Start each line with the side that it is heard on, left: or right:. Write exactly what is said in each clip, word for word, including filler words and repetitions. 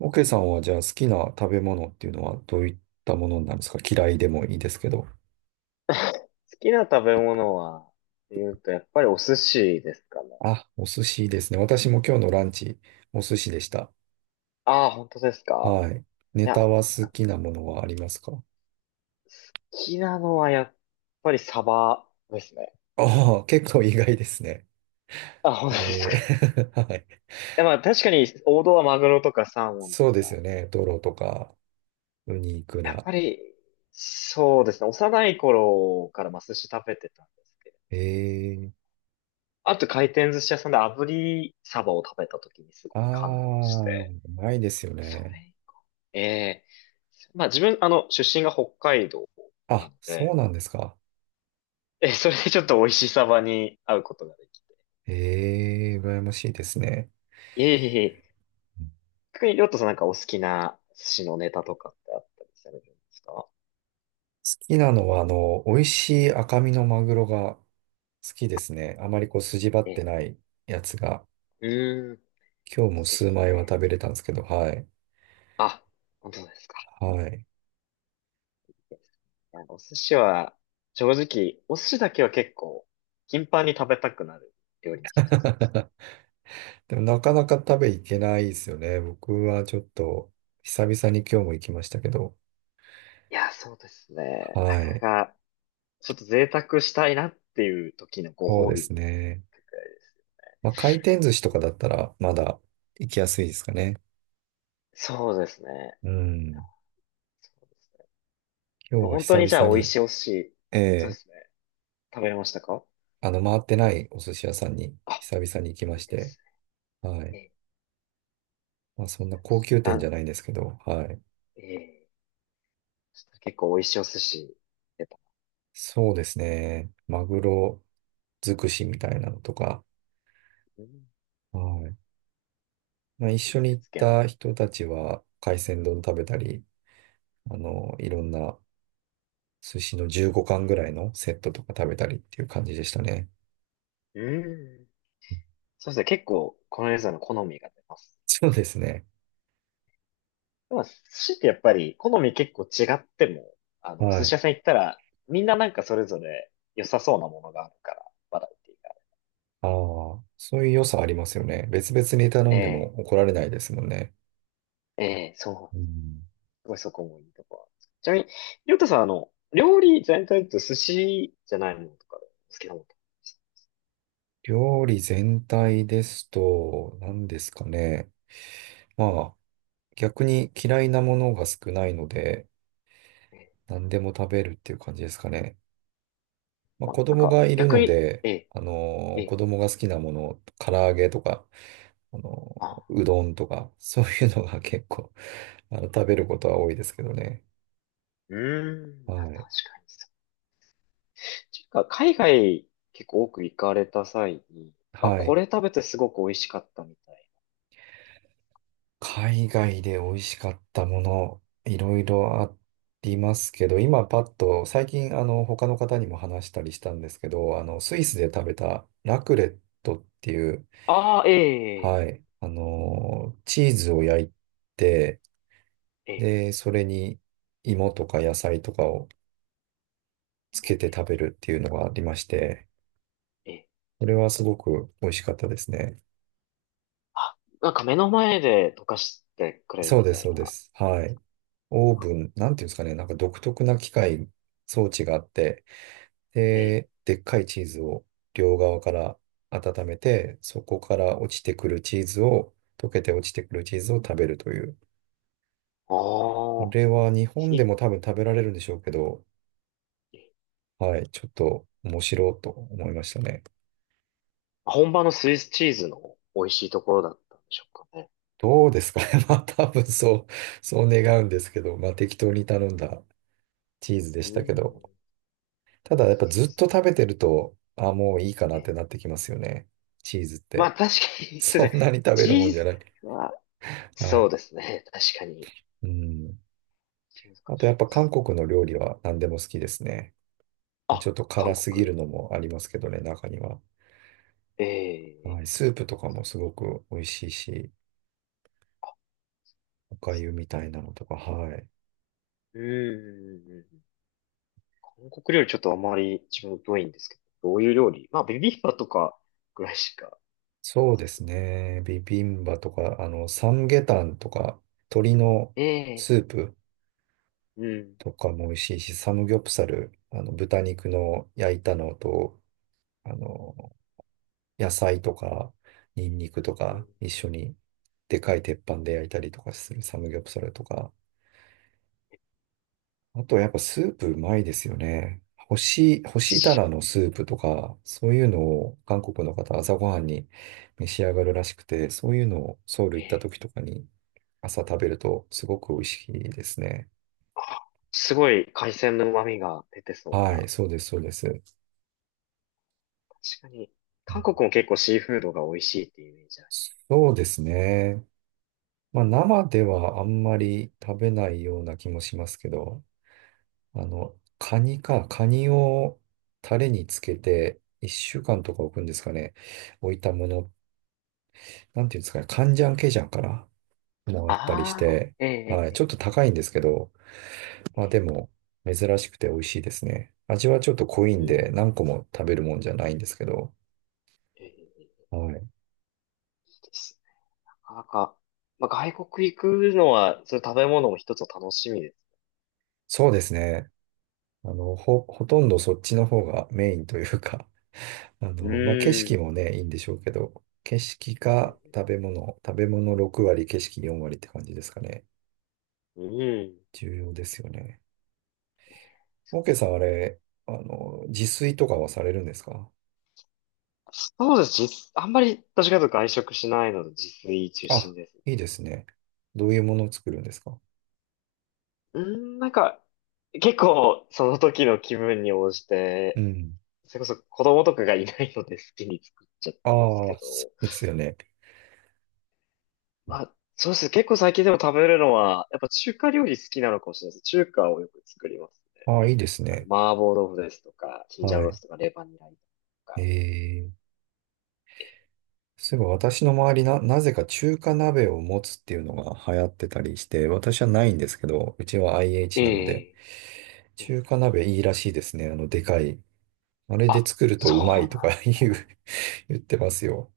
right: オケさんはじゃあ好きな食べ物っていうのはどういったものなんですか？嫌いでもいいですけど。
left: 好きな食べ物は、って言うと、やっぱりお寿司ですかね。
right: あ、お寿司ですね。私も今日のランチ、お寿司でした。
left: ああ、本当ですか。
right: はい。ネ
left: いや、
right: タは好きなものはありますか？
left: 好きなのはやっぱりサバですね。
right: ああ、結構意外ですね。
left: あ、本当です
right: え
left: か。い
right: ー はい。
left: や、まあ確かに王道はマグロとかサーモン
right: そ
left: と
right: うで
left: か。
right: すよね。トロとか、ウニ、イク
left: やっ
right: ラ。
left: ぱり、そうですね。幼い頃からまあ寿司食べてたんですけど。
right: えー、
left: あと回転寿司屋さんで炙りサバを食べた時にす
right: あ
left: ごい感動し
right: あ、う
left: て。
right: まいですよ
left: そ
right: ね。
left: れ、ええまあ自分、あの、出身が北海道な
right: あ、
left: の
right: そ
left: で、
right: うなんですか。
left: え、それでちょっと美味しさまに会うことができて。
right: ええー、羨ましいですね。
left: いえいえいえ。逆に、りょうとさんなんかお好きな寿司のネタとかってあったりされるんですか？
right: きなのは、あの、美味しい赤身のマグロが好きですね。あまりこう筋張っ
left: え、
right: てないやつが、
left: うーん、
right: 今日も
left: です
right: 数枚は
left: ね。
right: 食べれたんですけど、はい。
left: あ、本当ですか。
right: はい。
left: いやお寿司は、正直、お寿司だけは結構、頻繁に食べたくなる料理の一つですね。
right: でもなかなか食べ行けないですよね。僕はちょっと久々に今日も行きましたけど、
left: いや、そうですね。な
right: は
left: かな
right: い。
left: か、ちょっと贅沢したいなっていう時のご
right: そう
left: 褒
right: で
left: 美
right: す
left: に。
right: ね。まあ、回転寿司とかだったらまだ行きやすいですかね。
left: そうですね。
right: うん。
left: そうです
right: 今日
left: ね。
right: は
left: 本当
right: 久
left: にじゃあ
right: 々
left: 美味
right: に、
left: しいお寿司。
right: え
left: そう
right: え
left: ですね。食べれましたか？
right: あの、回ってないお寿司屋さんに
left: あ、
right: 久々に行きま
left: いい
right: し
left: で
right: て、
left: す。
right: は
left: え
right: い。
left: え
right: まあ、
left: ー、
right: そ
left: 知
right: ん
left: っ
right: な
left: てま
right: 高
left: す。
right: 級店じゃ
left: な、
right: ないんですけど、はい。
left: ええ、結構美味しいお寿司出た。
right: そうですね。マグロ尽くしみたいなのとか、
left: うん、
right: はい。まあ、一緒に
left: 手
right: 行っ
left: 付けの。
right: た人たちは海鮮丼食べたり、あの、いろんな寿司のじゅうごかん貫ぐらいのセットとか食べたりっていう感じでしたね。
left: うん。そうですね。結構、このレーザーの好みが出ます。
right: そうですね。
left: でも、寿司ってやっぱり、好み結構違っても、あの、お
right: は
left: 寿
right: い。
left: 司屋さん行ったら、みんななんかそれぞれ良さそうなものがあるから、バラエティが。
right: ああ、そういう良さありますよね。別々に頼んで
left: え
right: も怒られないですもんね。
left: え、ええ、そ
right: う
left: う。
right: ん、
left: すごいそこもいいところなんです。ちなみに、りょうたさん、あの、料理全体と寿司じゃないものとかで、好きなものとか
right: 料理全体ですと、何ですかね。まあ逆に嫌いなものが少ないので、
left: あります？
right: 何でも食べるっていう感じですかね。まあ、
left: まあ、
right: 子
left: なん
right: 供
left: か、
right: がいる
left: 逆
right: の
left: に、
right: で、
left: ええ、
right: あの
left: え
right: ー子
left: え、
right: 供が好きなもの、唐揚げとか、あの
left: あ、
right: ーうどんとか、そういうのが結構、あの、食べることは多いですけどね。
left: うーん、まあ
right: はい。
left: 確かにそう。ちか、海外結構多く行かれた際に、あ、
right: は
left: こ
right: い。
left: れ食べてすごく美味しかったみたい。
right: 海外で美味しかったもの、いろいろありますけど、今パッと、最近、あの、他の方にも話したりしたんですけど、あの、スイスで食べたラクレットっていう、
left: ああ、
right: は
left: ええ、
right: い。あのー、チーズを焼いて、
left: ええ、
right: で、それに芋とか野菜とかをつ
left: え
right: けて
left: え、
right: 食べるっていうのがありまして、
left: ええ、
right: それはすごく美味しかったですね。
left: あ、なんか目の前で溶かしてくれる
right: そう
left: み
right: です、
left: たい
right: そうで
left: な。
right: す。はい。オーブン、なんていうんですかね、なんか独特な機械、装置があって、
left: ええ、
right: で、でっかいチーズを両側から温めて、そこから落ちてくるチーズを、溶けて落ちてくるチーズを食べるという。あ
left: ああ、
right: れは日本で
left: ひ、
right: も多分食べられるんでしょうけど、はい、ちょっと面白いと思いましたね。
left: 本場のスイスチーズの美味しいところだったんでしょうかね。
right: どうですかね。まあ多分そう、そう願うんですけど、まあ適当に頼んだチーズで
left: うー
right: したけど、
left: ん、
right: ただやっぱずっと食べてると、あ、もういいかな
left: え
right: って
left: え、
right: なってきますよね。チーズっ
left: ま
right: て。
left: あ確か に、すいませ
right: そ
left: ん。
right: んなに食べ
left: チ
right: るもん
left: ー
right: じゃない。
left: ズは、
right: は
left: そう
right: い。
left: ですね。確かに。
right: うん。
left: 難
right: あとや
left: し
right: っ
left: い
right: ぱ
left: で
right: 韓
left: す。
right: 国の料理は何でも好きですね。まあちょ
left: あ、
right: っと
left: 韓
right: 辛すぎ
left: 国。
right: るのもありますけどね、中には。は
left: ええ、
right: い。スープとかもすごく美味しいし、お粥みたいなのとか、はい。
left: うーん。韓国料理ちょっとあまり自分疎いんですけど、どういう料理まあ、ビビンバとかぐらいしか。
right: そうですね。ビビンバとか、あの、サムゲタンとか、鶏のス
left: ええ、
right: ープ
left: うん。
right: とかも美味しいし、サムギョプサル、あの、豚肉の焼いたのと、あの、野菜とか、ニンニクと
left: うん、
right: か、一緒に、でかい鉄板で焼いたりとかするサムギョプサルとか、あとやっぱスープうまいですよね。干し、干したらのスープとか、そういうのを韓国の方朝ごはんに召し上がるらしくて、そういうのをソウル行
left: え
right: った
left: え、
right: 時とかに朝食べるとすごく美味しいですね。
left: すごい海鮮の旨味が出てそう
right: は
left: な。
right: い、そうです、そうです。
left: 確かに。韓国も結構シーフードが美味しいっていうイメージある。
right: そうですね。まあ生ではあんまり食べないような気もしますけど、あの、カニか、カニをタレにつけていっしゅうかんとか置くんですかね。置いたものなんていうんですかね、カンジャンケジャンからもらったりし
left: ああ、
right: て、
left: え
right: は
left: え、
right: い、ちょっ
left: え
right: と高いんですけど、
left: え、
right: まあ
left: え
right: で
left: え、
right: も、珍しくて美味しいですね。味はちょっと濃い
left: う
right: んで、
left: ん。
right: 何個も食べるもんじゃないんですけど、
left: ええ、いい
right: はい。
left: ですね。なかなか、まあ、外国行くのは、そういう食べ物も一つの楽しみです。
right: そうですね。あの、ほ、ほとんどそっちの方がメインというか、あ
left: う
right: の、まあ景
left: ー
right: 色
left: ん。
right: もね、いいんでしょうけど、景色
left: うん。
right: か食べ物、食べ物ろく割、景色よん割って感じですかね。
left: うん、
right: 重要ですよね。
left: そ
right: オー
left: うで
right: ケー
left: す
right: さん、あ
left: ね。
right: れ、あの、自炊とかはされるんですか？
left: そうです。実、あんまり私がと外食しないので自炊中
right: あ、
left: 心です。
right: いいですね。どういうものを作るんですか？
left: うーん、なんか、結構その時の気分に応じ
right: う
left: て、
right: ん。
left: それこそ子供とかがいないので好きに作っちゃってます
right: あ
left: け
right: あ、
left: ど。
right: そうですよね。
left: まあ、そうです。結構最近でも食べるのは、やっぱ中華料理好きなのかもしれないです。中華をよく作りますね。
right: ああ、いいです
left: あの、
right: ね。
left: 麻婆豆腐ですとか、チンジャオ
right: は
left: ロー
right: い。
left: スとか、レバニラと
right: え
left: か。
right: ー、そういえば私の周りな、なぜか中華鍋を持つっていうのが流行ってたりして、私はないんですけど、うちは アイエイチ なので、
left: ええ、え
right: 中華
left: え、
right: 鍋いいらしいですね。あの、でかい。あれで作るとうま
left: そ
right: い
left: う
right: と
left: なん
right: か
left: です。
right: 言う、言ってますよ。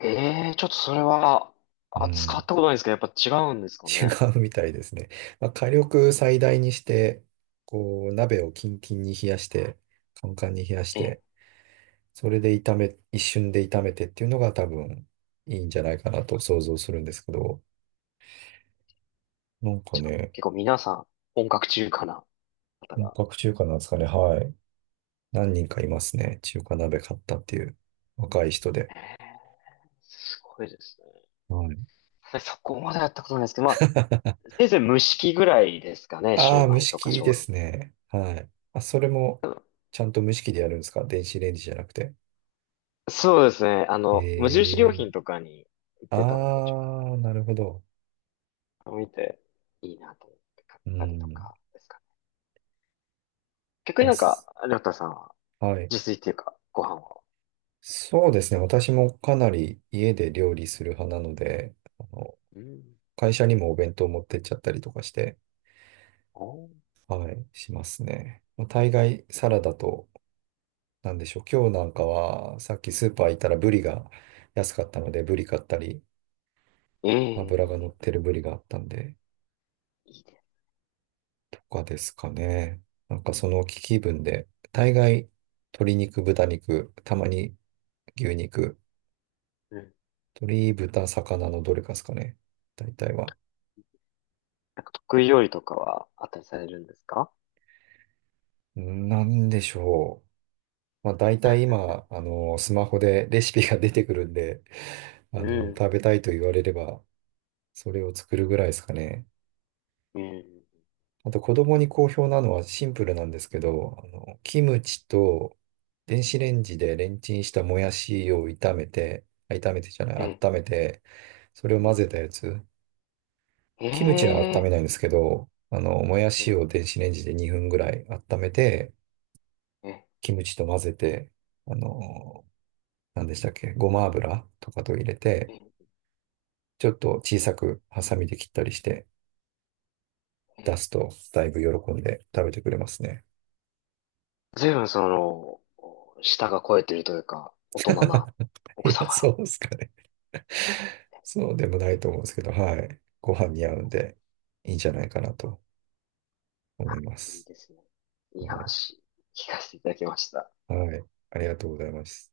left: ええ、ちょっとそれは、
right: う
left: あ、使
right: ん。
left: ったことないんですけど、やっぱ違うんですか
right: 違
left: ね。
right: うみたいですね。まあ、火力最大にして、こう、鍋をキンキンに冷やして、カンカンに冷やし
left: ええ、
right: て、それで炒め、一瞬で炒めてっていうのが多分いいんじゃないかなと想像するんですけど、なんか
left: じゃあ、
right: ね、
left: 結構皆さん、本格中華な方
right: 本
left: が。
right: 格中華なんですかね。はい。何人かいますね。中華鍋買ったっていう若い人で。
left: ええ、すごいですね。
right: はい。
left: でそこまでやったことないですけど、まあ、せいぜい蒸し器ぐらいですかね、シュ
right: あ
left: ー
right: あ、
left: マ
right: 蒸
left: イ
right: し
left: とか
right: 器
left: 小
right: で
left: 籠
right: すね。はい。あ、それも
left: 包。
right: ちゃんと蒸し器でやるんですか？電子レンジじゃなくて。
left: そうですね、あ
right: へ
left: の、無印良
right: え。
left: 品とかに行ってたので、ちょ
right: ああ、なるほど。
left: っと見て、いいなと思って買っ
right: う
left: たりと
right: ん。い
left: かですかね。逆に
right: や
left: なんか、
right: す
left: りょうたさんは、
right: はい。
left: 自炊っていうか、ご飯を。
right: そうですね。私もかなり家で料理する派なので、あの、
left: うん。
right: 会社にもお弁当持ってっちゃったりとかして、
left: おー、
right: はい、しますね。まあ大概サラダと、なんでしょう。今日なんかは、さっきスーパー行ったらブリが安かったので、ブリ買ったり、油が乗
left: ええ、
right: ってるブリがあったんで、
left: いいです。
right: とかですかね。なんかその気分で、大概鶏肉、豚肉、たまに牛肉、
left: うん、
right: 鳥、豚、魚のどれかですかね。大体は。
left: なんか得意料理とかはあったりされるんですか？
right: なんでしょう。まあ、大体今、あの、スマホでレシピが出てくるんで、あ
left: う
right: の、
left: ん、
right: 食べたいと言われれば、それを作るぐらいですかね。
left: うん、
right: あと、子供に好評なのはシンプルなんですけど、あの、キムチと電子レンジでレンチンしたもやしを炒めて、あ炒めてじゃない、
left: え、
right: 温めて、それを混
left: え、
right: ぜたやつ。
left: え
right: キムチは温め
left: え、
right: ないんですけど、あの、もやし
left: え、
right: を電子レンジでにふんぐらい温めて、
left: え、
right: キムチと混ぜて、あの、何でしたっけ、ごま油とかと入れて、
left: え、
right: ちょっと小さくハサミで切ったりして出
left: え、
right: すと、だいぶ喜んで食べてくれますね。
left: ずいぶ分その、舌が肥えてるというか、大人なお 子
right: い
left: 様
right: や、
left: の。
right: そうですかね。そうでもないと思うんですけど、はい。ご飯に合うんで、いいんじゃないかなと
left: あ、
right: 思いま
left: いい
right: す。
left: ですね。いい
right: はい。
left: 話、聞かせていただきました。
right: はい、ありがとうございます。